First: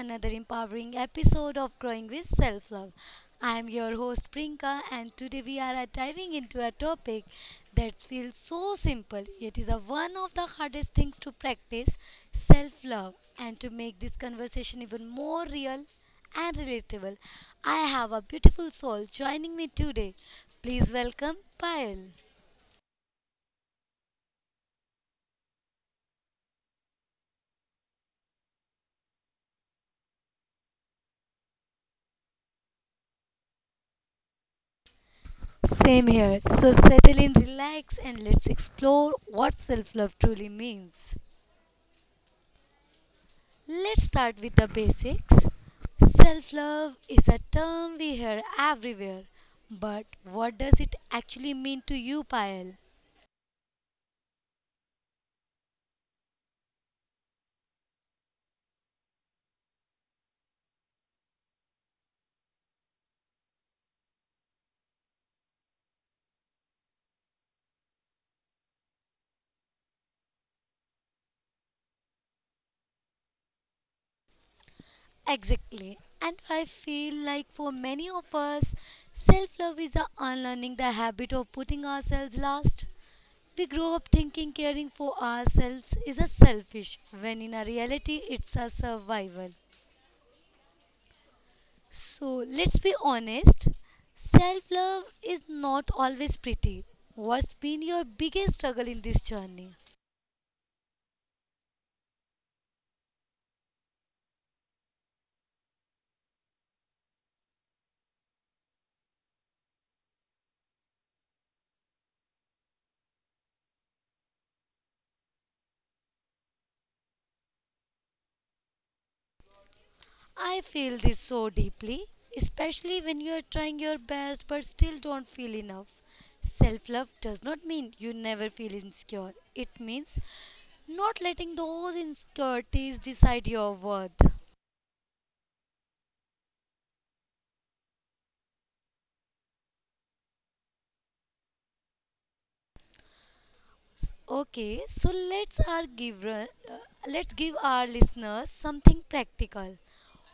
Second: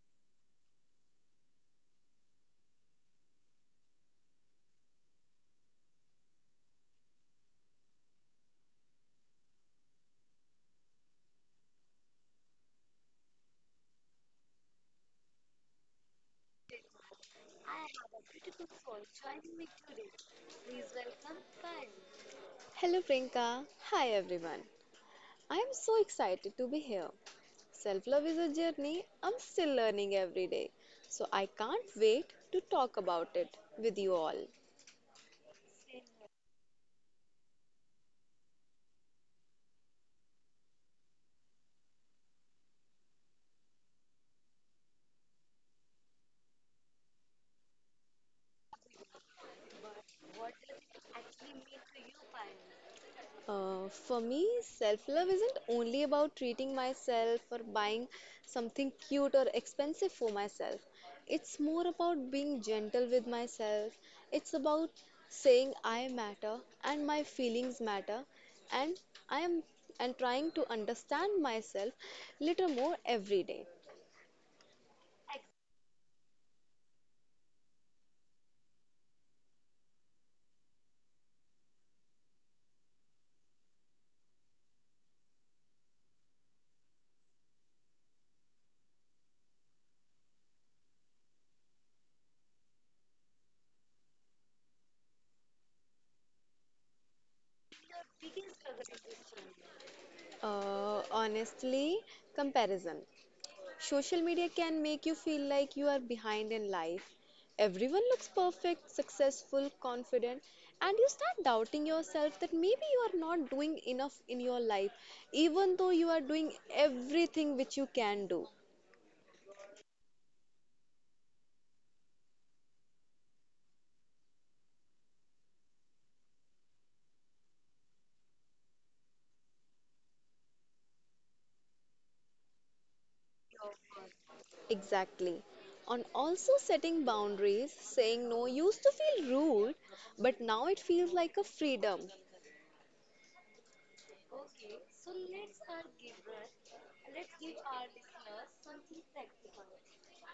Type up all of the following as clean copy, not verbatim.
another empowering episode of Growing with Self Love. I am your host Prinka, and today we are diving into a topic that feels so simple yet is a one of the hardest things to practice self love. And to make this conversation even more real and relatable, I have a beautiful soul joining me today. Please welcome Payal. Hello, Priyanka. Hi, everyone. I am so excited to be here. Self love is a journey I'm still learning every day, so I can't wait to talk about it with you all. Same here. So settle in, relax, and let's explore what self love truly means. Let's start with the basics. Self love is a term we hear everywhere, but what does it actually mean to you, Payal? For me, self love isn't only about treating myself or buying something cute or expensive for myself. It's more about being gentle with myself. It's about saying I matter and my feelings matter and I am and trying to understand myself little more every day. Exactly. And I feel like for many of us, self love is the unlearning the habit of putting ourselves last. We grow up thinking caring for ourselves is a selfish, when in a reality, it's a survival. So let's be honest, self love is not always pretty. What's been your biggest struggle in this journey? Honestly, comparison. Social media can make you feel like you are behind in life. Everyone looks perfect, successful, confident, and you start doubting yourself that maybe you are not doing enough in your life, even though you are doing everything which you can do. I feel this so deeply, especially when you are trying your best but still don't feel enough. Self love does not mean you never feel insecure, it means not letting those insecurities decide your worth. Exactly. On also setting boundaries, saying no used to feel rude, but now it feels like a freedom. Okay, so let's give our listeners something practical.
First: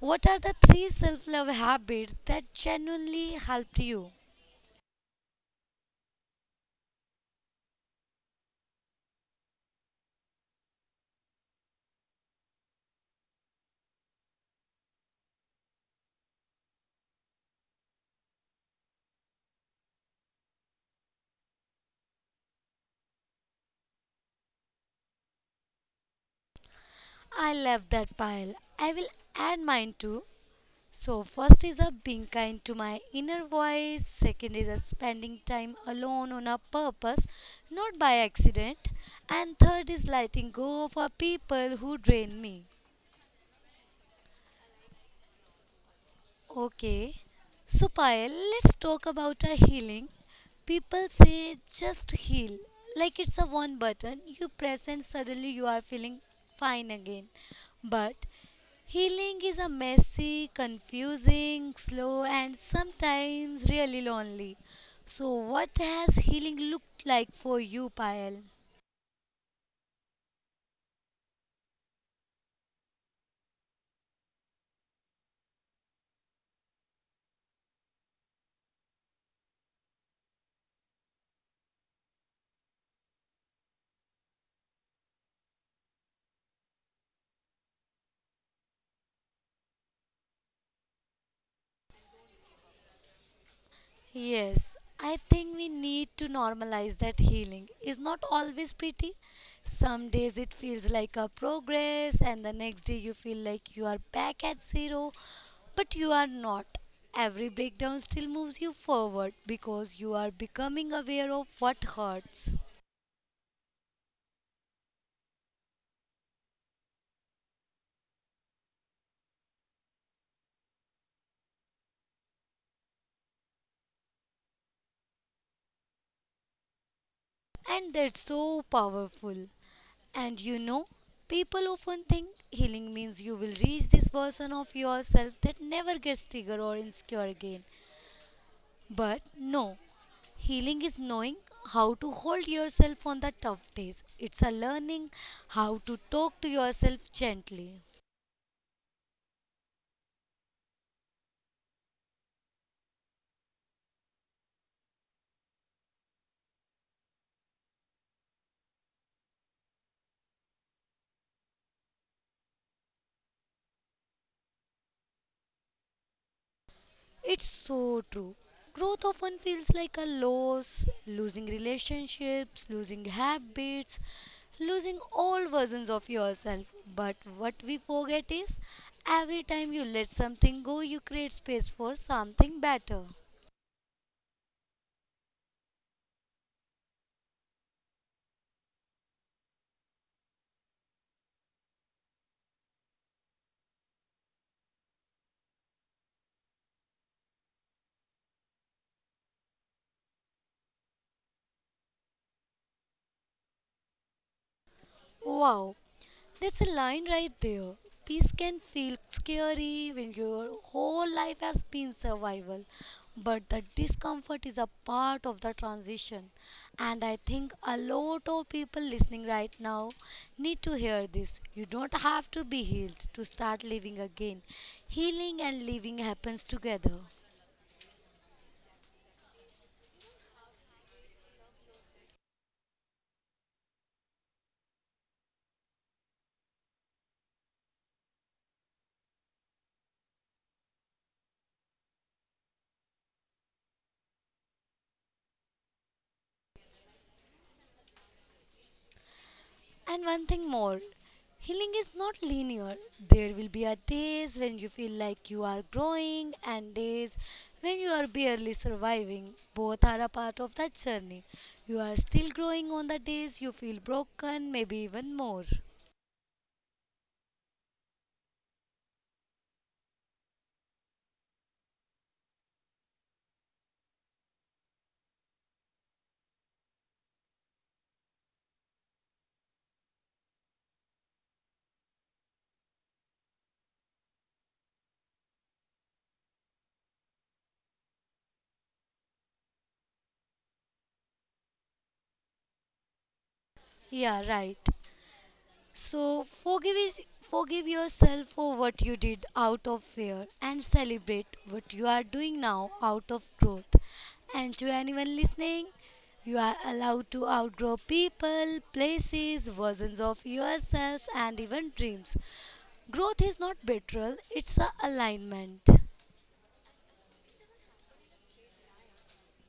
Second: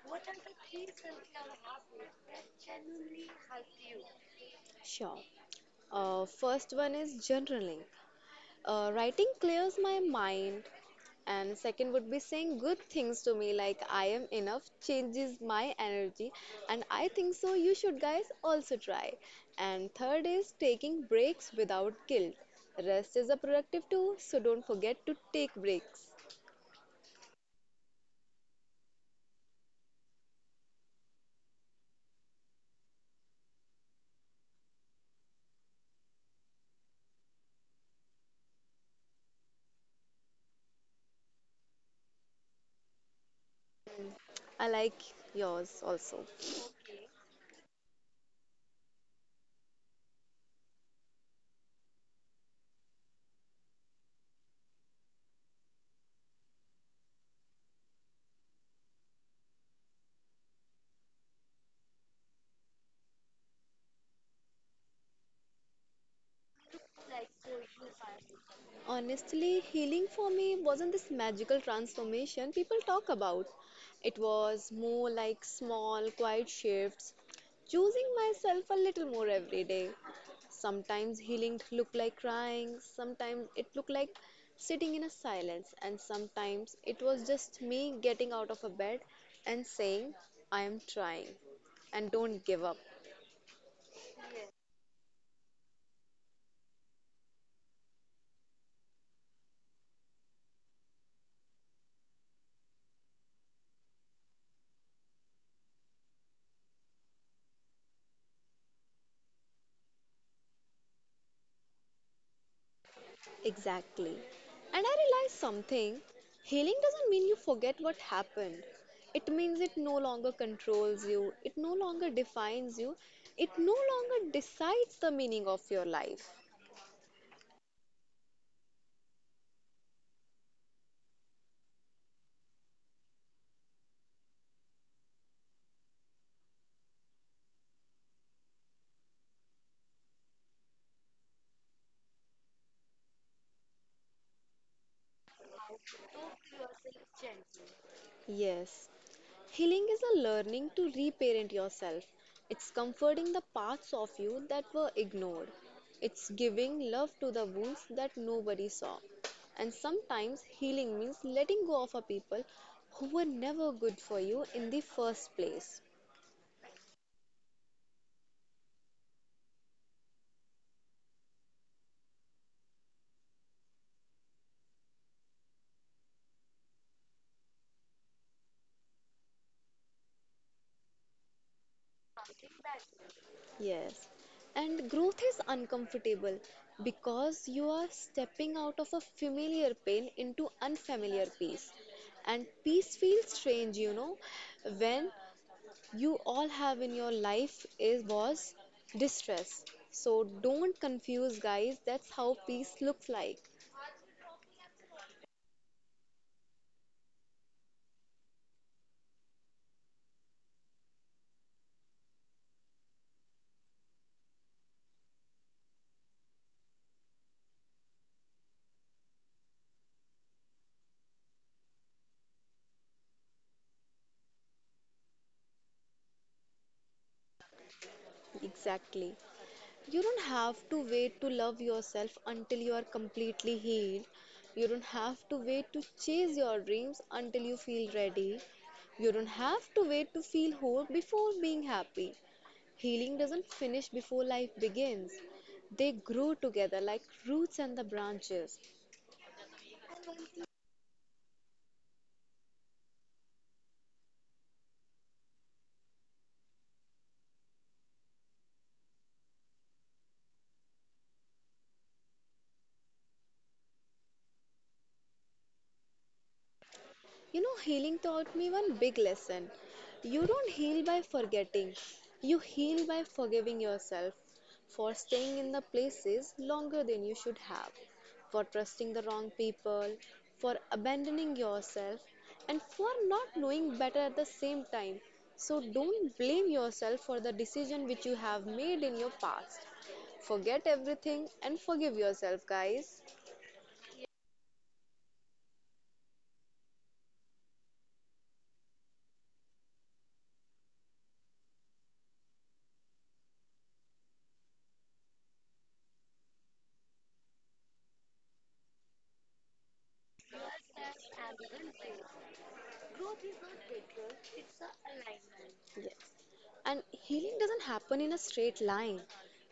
What are the three self love habits that genuinely helped you? Sure. First one is journaling. Writing clears my mind, and second would be saying good things to me like I am enough changes my energy, and I think so you should guys also try. And third is taking breaks without guilt. Rest is a productive too, so don't forget to take breaks. I love that pile. I will add mine too. So, first is a being kind to my inner voice, second is a spending time alone on a purpose, not by accident, and third is letting go of a people who drain me. I like yours also. Okay. So, Payal, let's talk about a healing. People say just heal, like it's a one button you press and suddenly you are feeling fine again. But healing is a messy, confusing, slow, and sometimes really lonely. So, what has healing looked like for you, Payal? Honestly, healing for me wasn't this magical transformation people talk about. It was more like small, quiet shifts, choosing myself a little more every day. Sometimes healing looked like crying, sometimes it looked like sitting in a silence, and sometimes it was just me getting out of a bed and saying, I am trying and don't give up. Yes, I think we need to normalize that healing is not always pretty. Some days it feels like a progress, and the next day you feel like you are back at zero, but you are not. Every breakdown still moves you forward because you are becoming aware of what hurts. Exactly. And I realized something, healing doesn't mean you forget what happened. It means it no longer controls you, it no longer defines you, it no longer decides the meaning of your life. And that's so powerful. And you know, people often think healing means you will reach this version of yourself that never gets triggered or insecure again. But no, healing is knowing how to hold yourself on the tough days. It's a learning how to talk to yourself gently. Yes. Healing is a learning to reparent yourself. It's comforting the parts of you that were ignored. It's giving love to the wounds that nobody saw. And sometimes healing means letting go of a people who were never good for you in the first place. It's so true. Growth often feels like a loss, losing relationships, losing habits, losing all versions of yourself. But what we forget is, every time you let something go, you create space for something better. Yes. And growth is uncomfortable because you are stepping out of a familiar pain into unfamiliar peace. And peace feels strange, you know, when you all have in your life is was distress. So don't confuse guys, that's how peace looks like. Wow, that's a line right there. Peace can feel scary when your whole life has been survival, but the discomfort is a part of the transition. And I think a lot of people listening right now need to hear this. You don't have to be healed to start living again. Healing and living happens together. Exactly. You don't have to wait to love yourself until you are completely healed. You don't have to wait to chase your dreams until you feel ready. You don't have to wait to feel whole before being happy. Healing doesn't finish before life begins. They grow together like roots and the branches. And one thing more, healing is not linear. There will be a days when you feel like you are growing and days when you are barely surviving. Both are a part of that journey. You are still growing on the days you feel broken, maybe even more. You know, healing taught me one big lesson. You don't heal by forgetting, you heal by forgiving yourself for staying in the places longer than you should have, for trusting the wrong people, for abandoning yourself, and for not knowing better at the same time. So don't blame yourself for the decision which you have made in your past. Forget everything and forgive yourself, guys. Yeah, right. So forgive yourself for what you did out of fear and celebrate what you are doing now out of growth. And to anyone listening, you are allowed to outgrow people, places, versions of yourselves and even dreams. Growth is not betrayal, it's a alignment. And healing doesn't happen in a straight line,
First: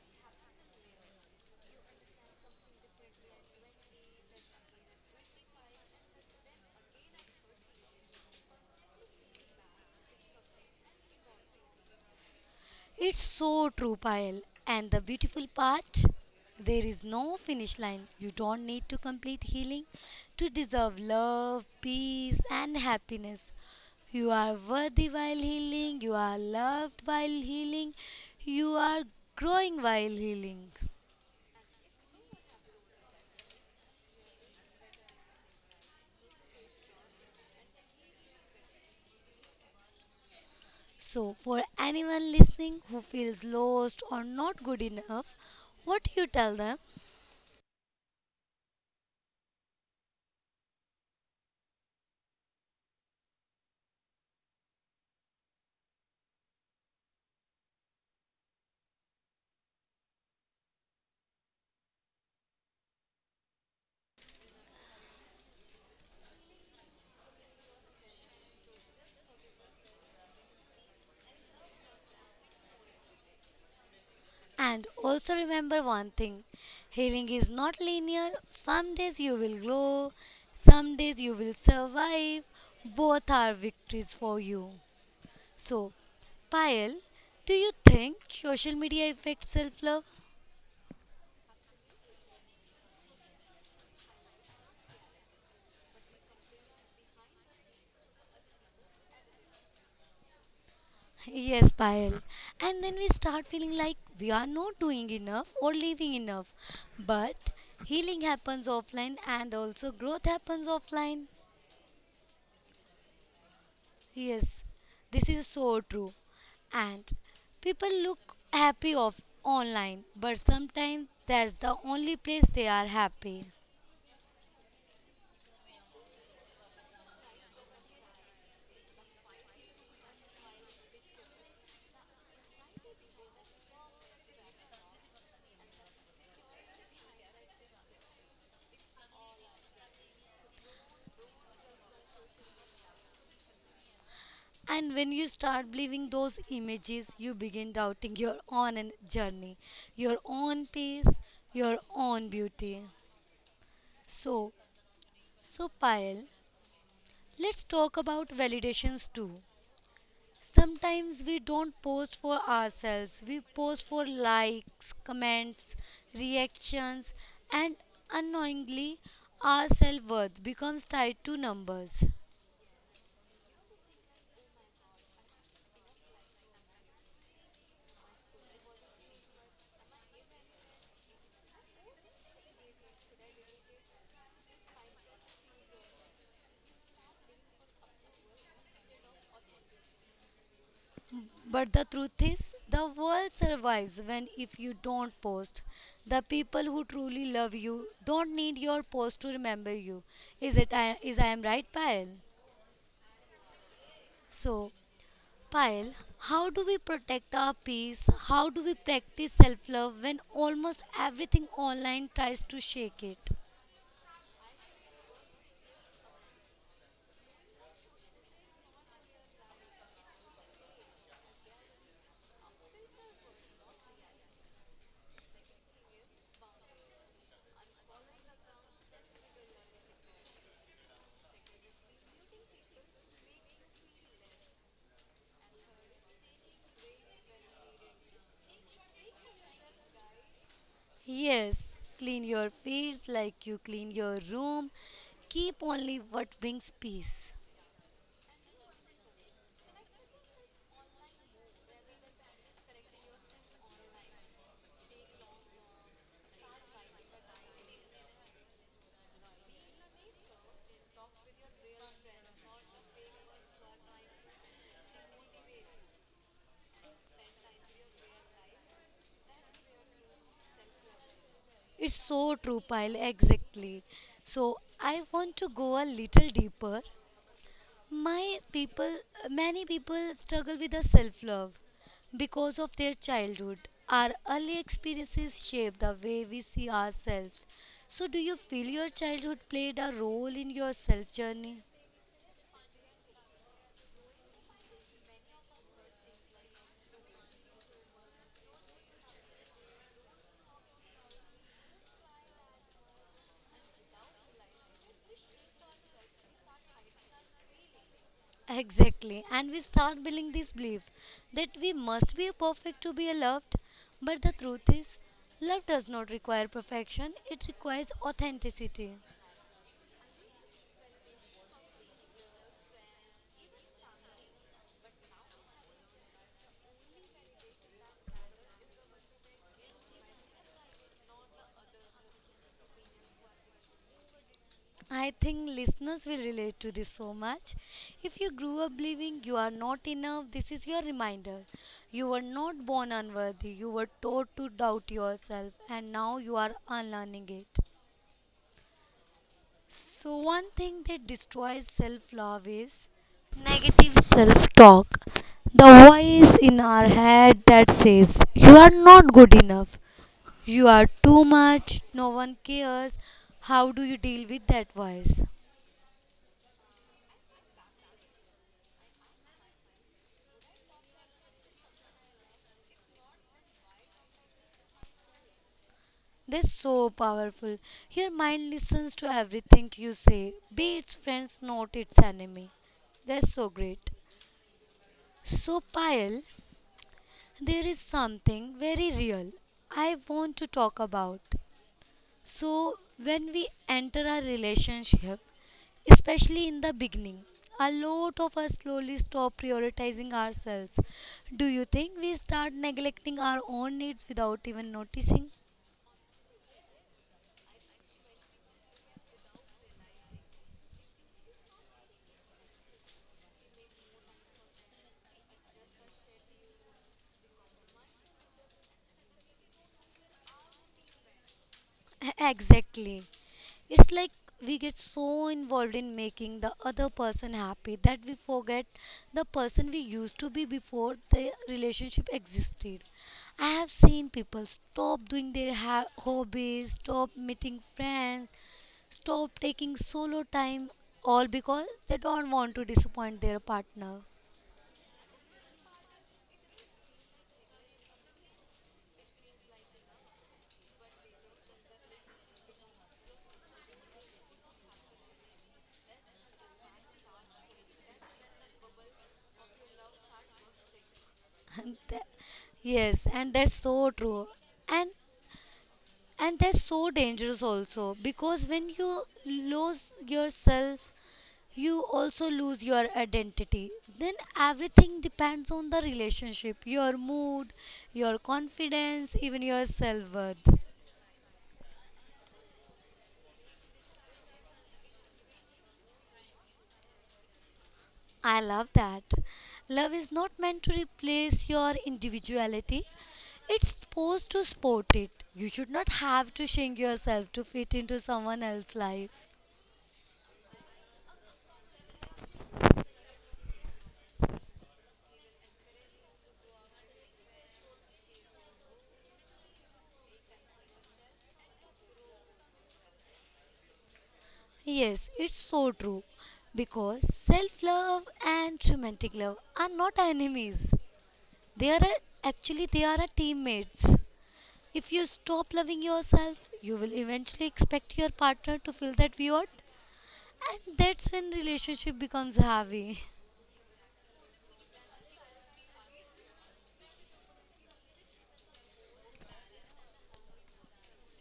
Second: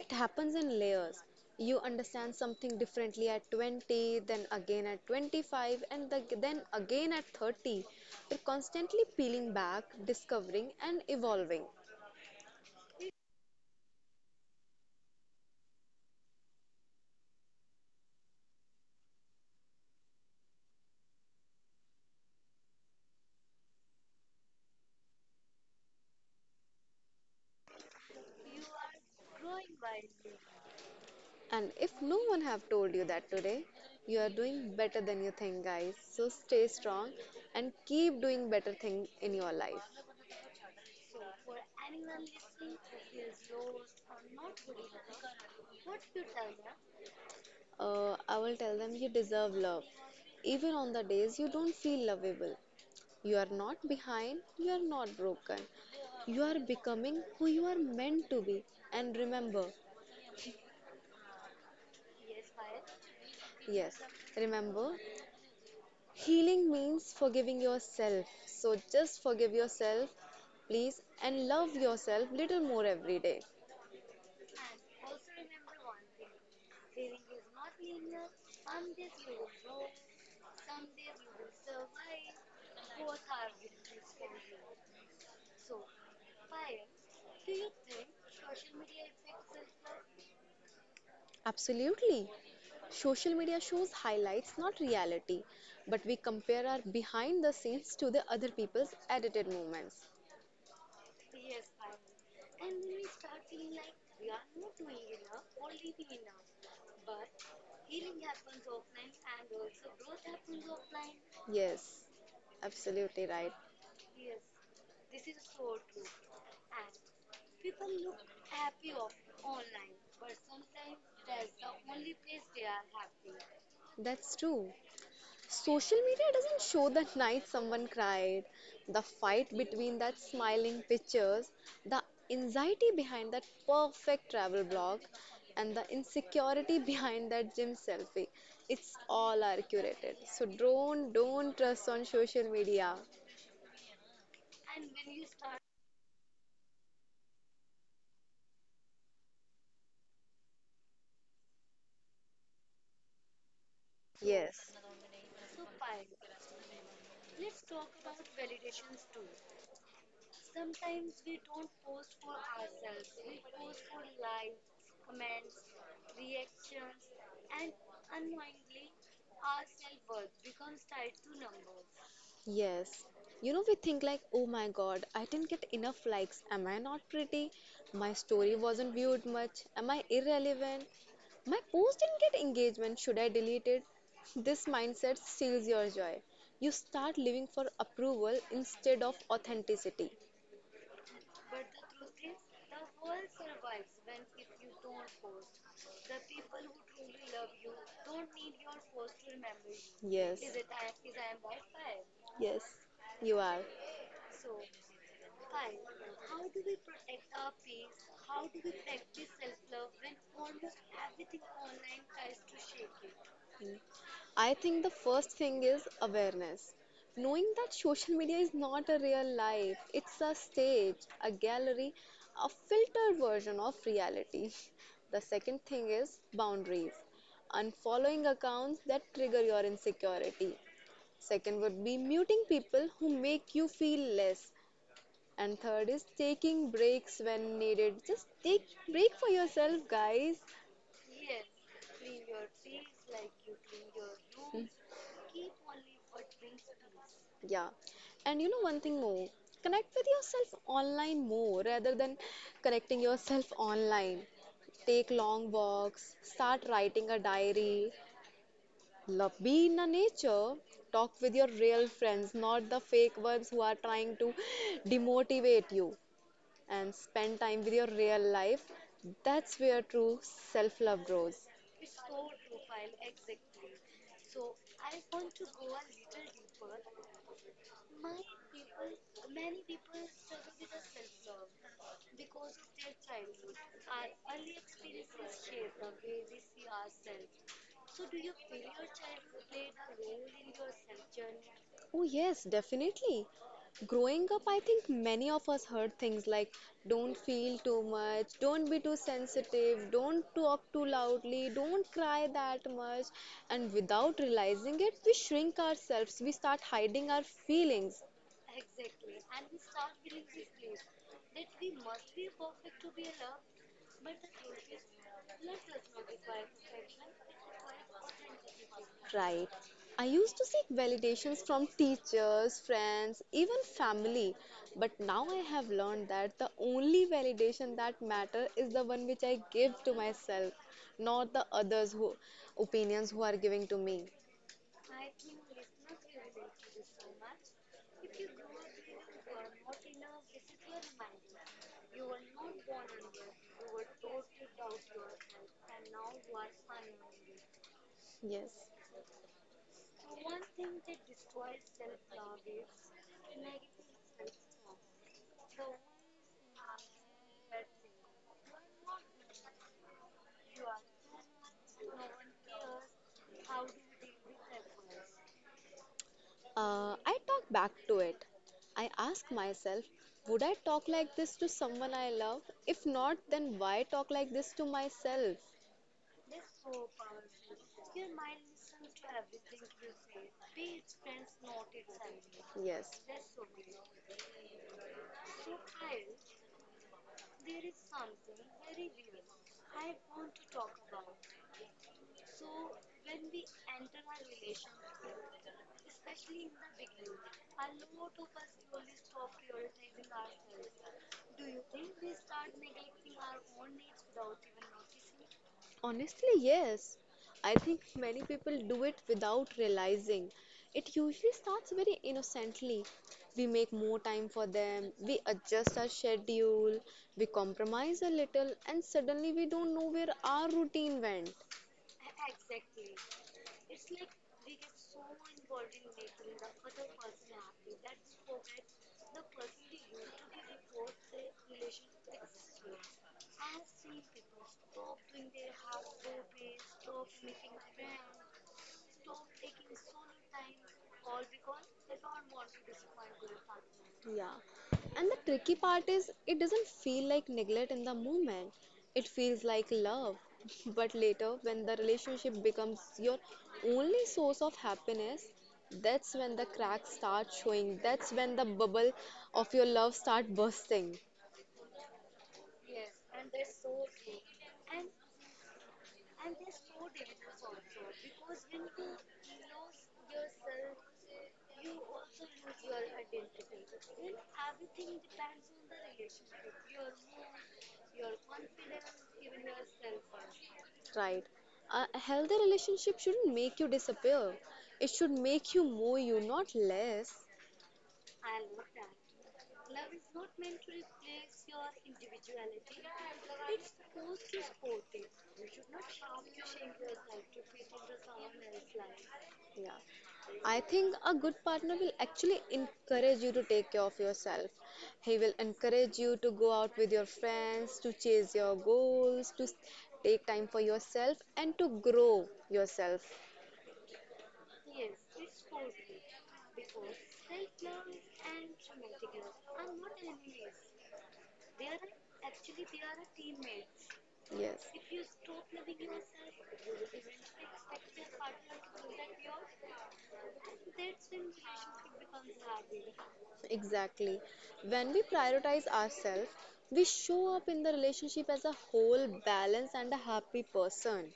it happens in layers. You understand something differently at 20, then again at 25, and then again at 30. You're constantly peeling back, discovering, and evolving. It's so true, Payal. And the beautiful part, there is no finish line. You don't need to complete healing to deserve love, peace, and happiness. You are worthy while healing, you are loved while healing, you are growing while healing. And if no one have told you that today, you are doing better than you think, guys. So stay strong and keep doing better things in your life. So, for anyone listening who feels lost or not good enough, what you tell them? I will tell them you deserve love even on the days you don't feel lovable. You are not behind, you are not broken. You are becoming who you are meant to be. And remember, yes, remember, healing means forgiving yourself. So just forgive yourself, please, and love yourself little more every day. And also remember one thing, healing is not linear. Some days you will grow, some days you will survive. Both are victories for you. So, Payal, do you think social media affects self love? Absolutely. Social media shows highlights, not reality. But we compare our behind the scenes to the other people's edited moments. Yes, Payal. And then we start feeling like we are not doing enough or living enough. But healing happens offline and also growth happens offline. Yes, absolutely right. Yes, this is so true. And people look happy off online, but sometimes that's the only place they are happy. That's true. Social media doesn't show the night someone cried, the fight between that smiling pictures, the anxiety behind that perfect travel blog, and the insecurity behind that gym selfie. It's all are curated. So don't trust on social media. And when you start believing those images, you begin doubting your own en- journey, your own pace, your own beauty. So, Yes. so Payal, let's talk about validations too. Sometimes we don't post for ourselves, we post for likes, comments, reactions, and unknowingly our self worth becomes tied to numbers. Yes. You know, we think like, oh my god, I didn't get enough likes. Am I not pretty? My story wasn't viewed much. Am I irrelevant? My post didn't get engagement. Should I delete it? This mindset steals your joy. You start living for approval instead of authenticity. But the truth is, the world survives when if you don't post. The people who truly love you don't need your post to remember you. Yes. Is I am right, Payal? Yes, you are. So Payal, how do we protect our peace? How do we practice self love when almost everything online tries to shake it? Mm. I think the first thing is awareness. Knowing that social media is not a real life, it's a stage, a gallery, a filtered version of reality. The second thing is boundaries. Unfollowing accounts that trigger your insecurity. Second would be muting people who make you feel less. And third is taking breaks when needed. Just take break for yourself, guys. Yes, clean your feeds like you clean your room. Keep only what brings peace. Yeah. And you know one thing more, connect with yourself online more rather than connecting yourself online. Take long walks, start writing a diary, love be in the nature, talk with your real friends, not the fake ones who are trying to demotivate you, and spend time with your real life. That's where true self-love grows. It's so true, Payal, exactly. So, I want to go a little deeper. My people, many people struggle with the self love because of their childhood. Our early experiences shape the way we see ourselves. So, do you feel your childhood played a role in your self journey? Oh, yes, definitely. Growing up, I think many of us heard things like don't feel too much, don't be too sensitive, don't talk too loudly, don't cry that much. And without realizing it, we shrink ourselves, we start hiding our feelings. Exactly, and we start building this belief that we must be perfect to be loved. But the truth is, love does not require perfection, it requires authenticity. Right. I used to seek validations from teachers, friends, even family. But now I have learned that the only validation that matters is the one which I give to myself, not the others who opinions who are giving to me. I think listeners will relate to this so much. If you grew up believing you are not enough, this is your reminder. You were not born unworthy, you were taught to doubt yourself, and now you are unlearning it. Yes. So, one thing that destroys self love is negative self talk. The voice in our head that says, "You are not good enough, you are too much, no one cares." How do you deal with that voice? I talk back to it. I ask myself, would I talk like this to someone I love? If not, then why talk like this to myself? That's so powerful. Your mind listens to everything you say, be its friends, not its enemy. Yes. That's so great. So, Payal, there is something very real I want to talk about. So, when we enter a relationship, especially in the beginning, a lot of us slowly stop prioritizing ourselves. Do you think we start neglecting our own needs without even noticing? Honestly, yes. I think many people do it without realizing. It usually starts very innocently. We make more time for them, we adjust our schedule, we compromise a little, and suddenly we don't know where our routine went. Exactly. It's like we get so involved in making the other person happy that we forget the person we used to be before the relationship existed. I have seen people stop doing their ha- hobbies, stop meeting friends, stop taking solo time, all because they don't want to disappoint their partner. Yeah. And the tricky part is it doesn't feel like neglect in the moment. It feels like love. But later, when the relationship becomes your only source of happiness, that's when the cracks start showing. That's when the bubble of your love start bursting. And that- yes, and that's so true. And that's so dangerous also, because when you lose yourself you also lose your identity, then everything depends on the relationship, your mood, your confidence, even your self-worth. Right. A healthy relationship shouldn't make you disappear. It should make you more you, not less. I love that. Love is not meant to replace your individuality, it's supposed to support it. You should not have to shrink yourself to fit into someone else's life. Yeah. I think a good partner will actually encourage you to take care of yourself. He will encourage you to go out with your friends, to chase your goals, to take time for yourself, and to grow yourself. Yes, it's so true. Because self love and romantic love are not enemies. Actually they are a teammates. Yes. If you stop loving yourself, you will eventually expect your partner to feel that void, and that's when relationship becomes heavy. Exactly. When we prioritize ourselves, we show up in the relationship as a whole, balanced, and a happy person,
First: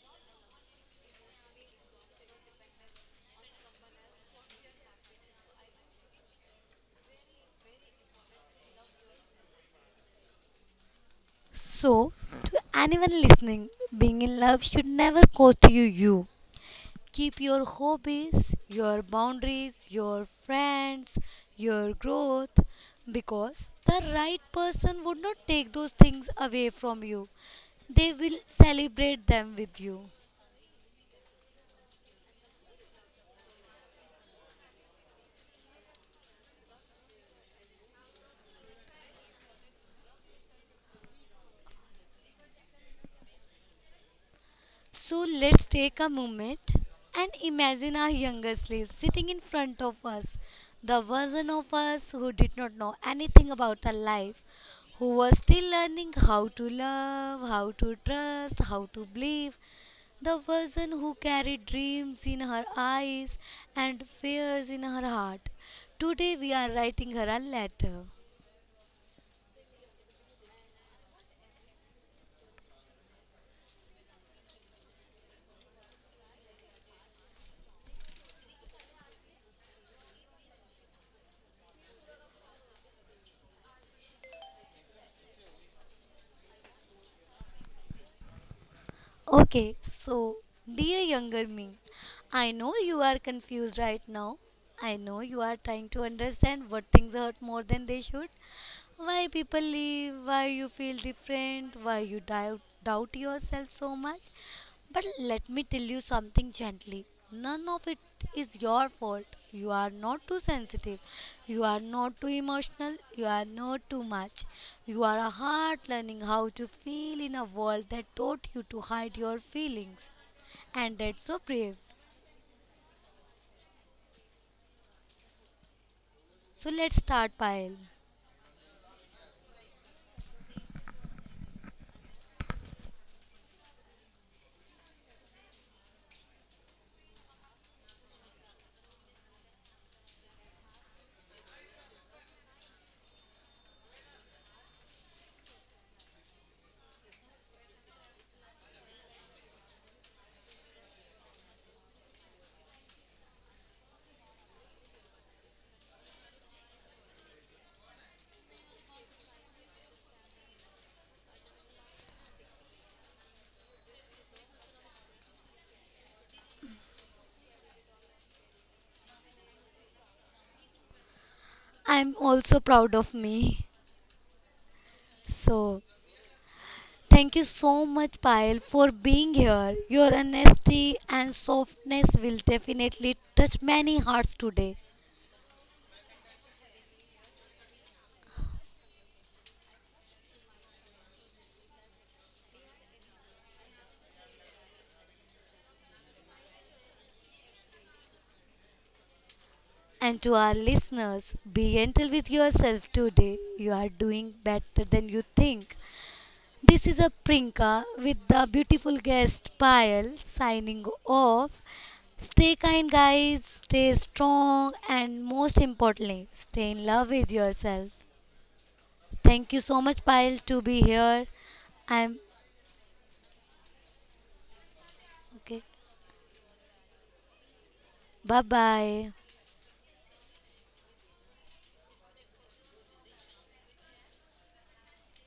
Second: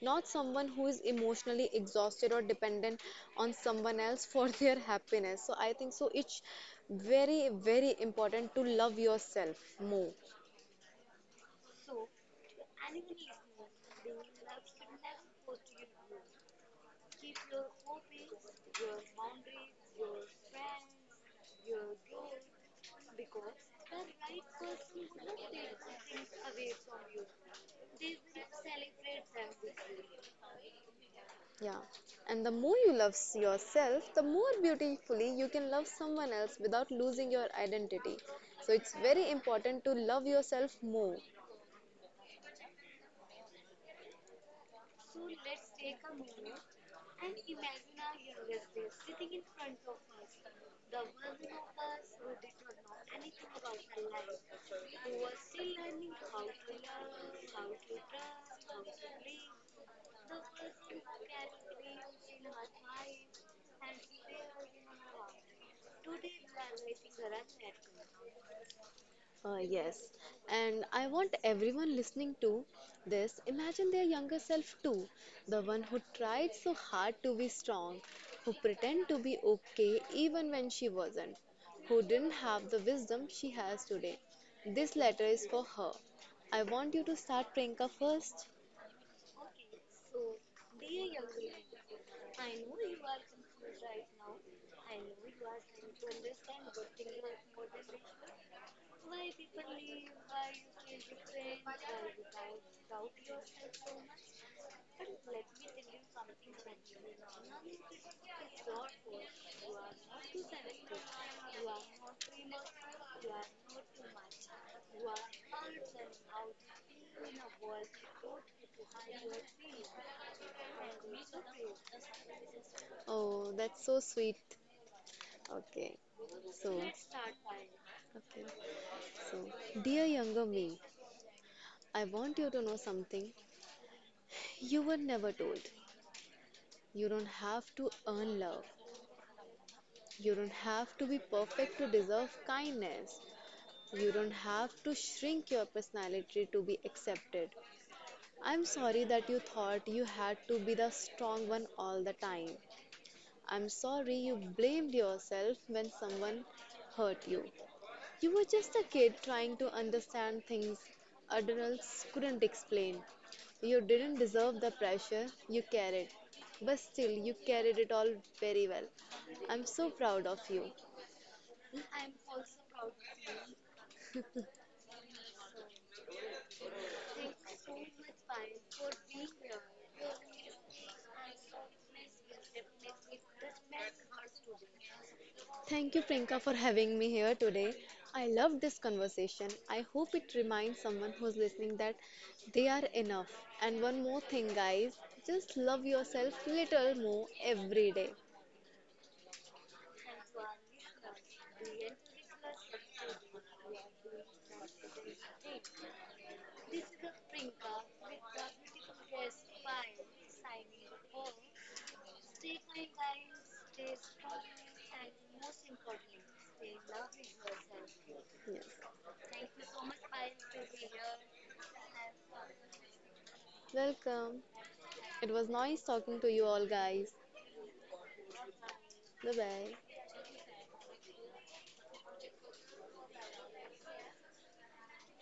not someone who is emotionally exhausted or dependent on someone else for their happiness. So I think so. It's very, very important to love yourself more. So, to anyone listening, being in love should never cost you you. Keep your hobbies, your boundaries, your friends, your growth, because the right person would not take those things away from you. They will celebrate them with you. Yeah. And the more you love yourself, the more beautifully you can love someone else without losing your identity. So it's very important to love yourself more. So let's take a moment and imagine our younger slaves sitting in front of us, the version of us who did not know anything about our life, who was still learning how to love, how to trust, how to believe, the version who carried dreams in her eyes and fears in her heart. Today we are writing her a letter. Yes. And I want everyone listening to this imagine their younger self too, the one who tried so hard to be strong, who pretended to be okay even when she wasn't, who didn't have the wisdom she has today. This letter is for her. I want you to start, Priyanka, first. Okay, so dear younger me, I know you are confused right now. I know you are trying to understand what things hurt more than they should, why people leave, why you feel different, why you doubt yourself so much. But let me tell you something gently. None of it is your fault. You are not too sensitive. You are not too emotional. You are not too much. You are a heart learning how to feel in a world that taught you to hide your feelings. And that's so brave. Oh, that's so sweet. Okay. So So, let's start, Payal. okay. So, Dear younger me, I want you to know something you were never told. You don't have to earn love. You don't have to be perfect to deserve kindness. You don't have to shrink your personality to be accepted. I'm sorry that you thought you had to be the strong one all the time. I'm sorry you blamed yourself when someone hurt you. You were just a kid trying to understand things adults couldn't explain. You didn't deserve the pressure you carried, but still, you carried it all very well. I'm so proud of you. I'm also proud of me. So thank you so much, Payal, for being here. Your honesty and softness will definitely touch many hearts today. Thank you, Prinka, for having me here today. I love this conversation. I hope it reminds someone who's listening that they are enough. And one more thing, guys, just love yourself little more every day. And to our listeners, be gentle with yourself today. You are doing better than you think. This is a Prinka with the beautiful guest Payal signing off. Stay kind, guys. Stay strong, and most importantly, stay in love with yourself. Yes. Thank you so much, Payal, to be here. I'm Welcome. It was okay. nice talking to you all, guys. Bye bye. Bye bye.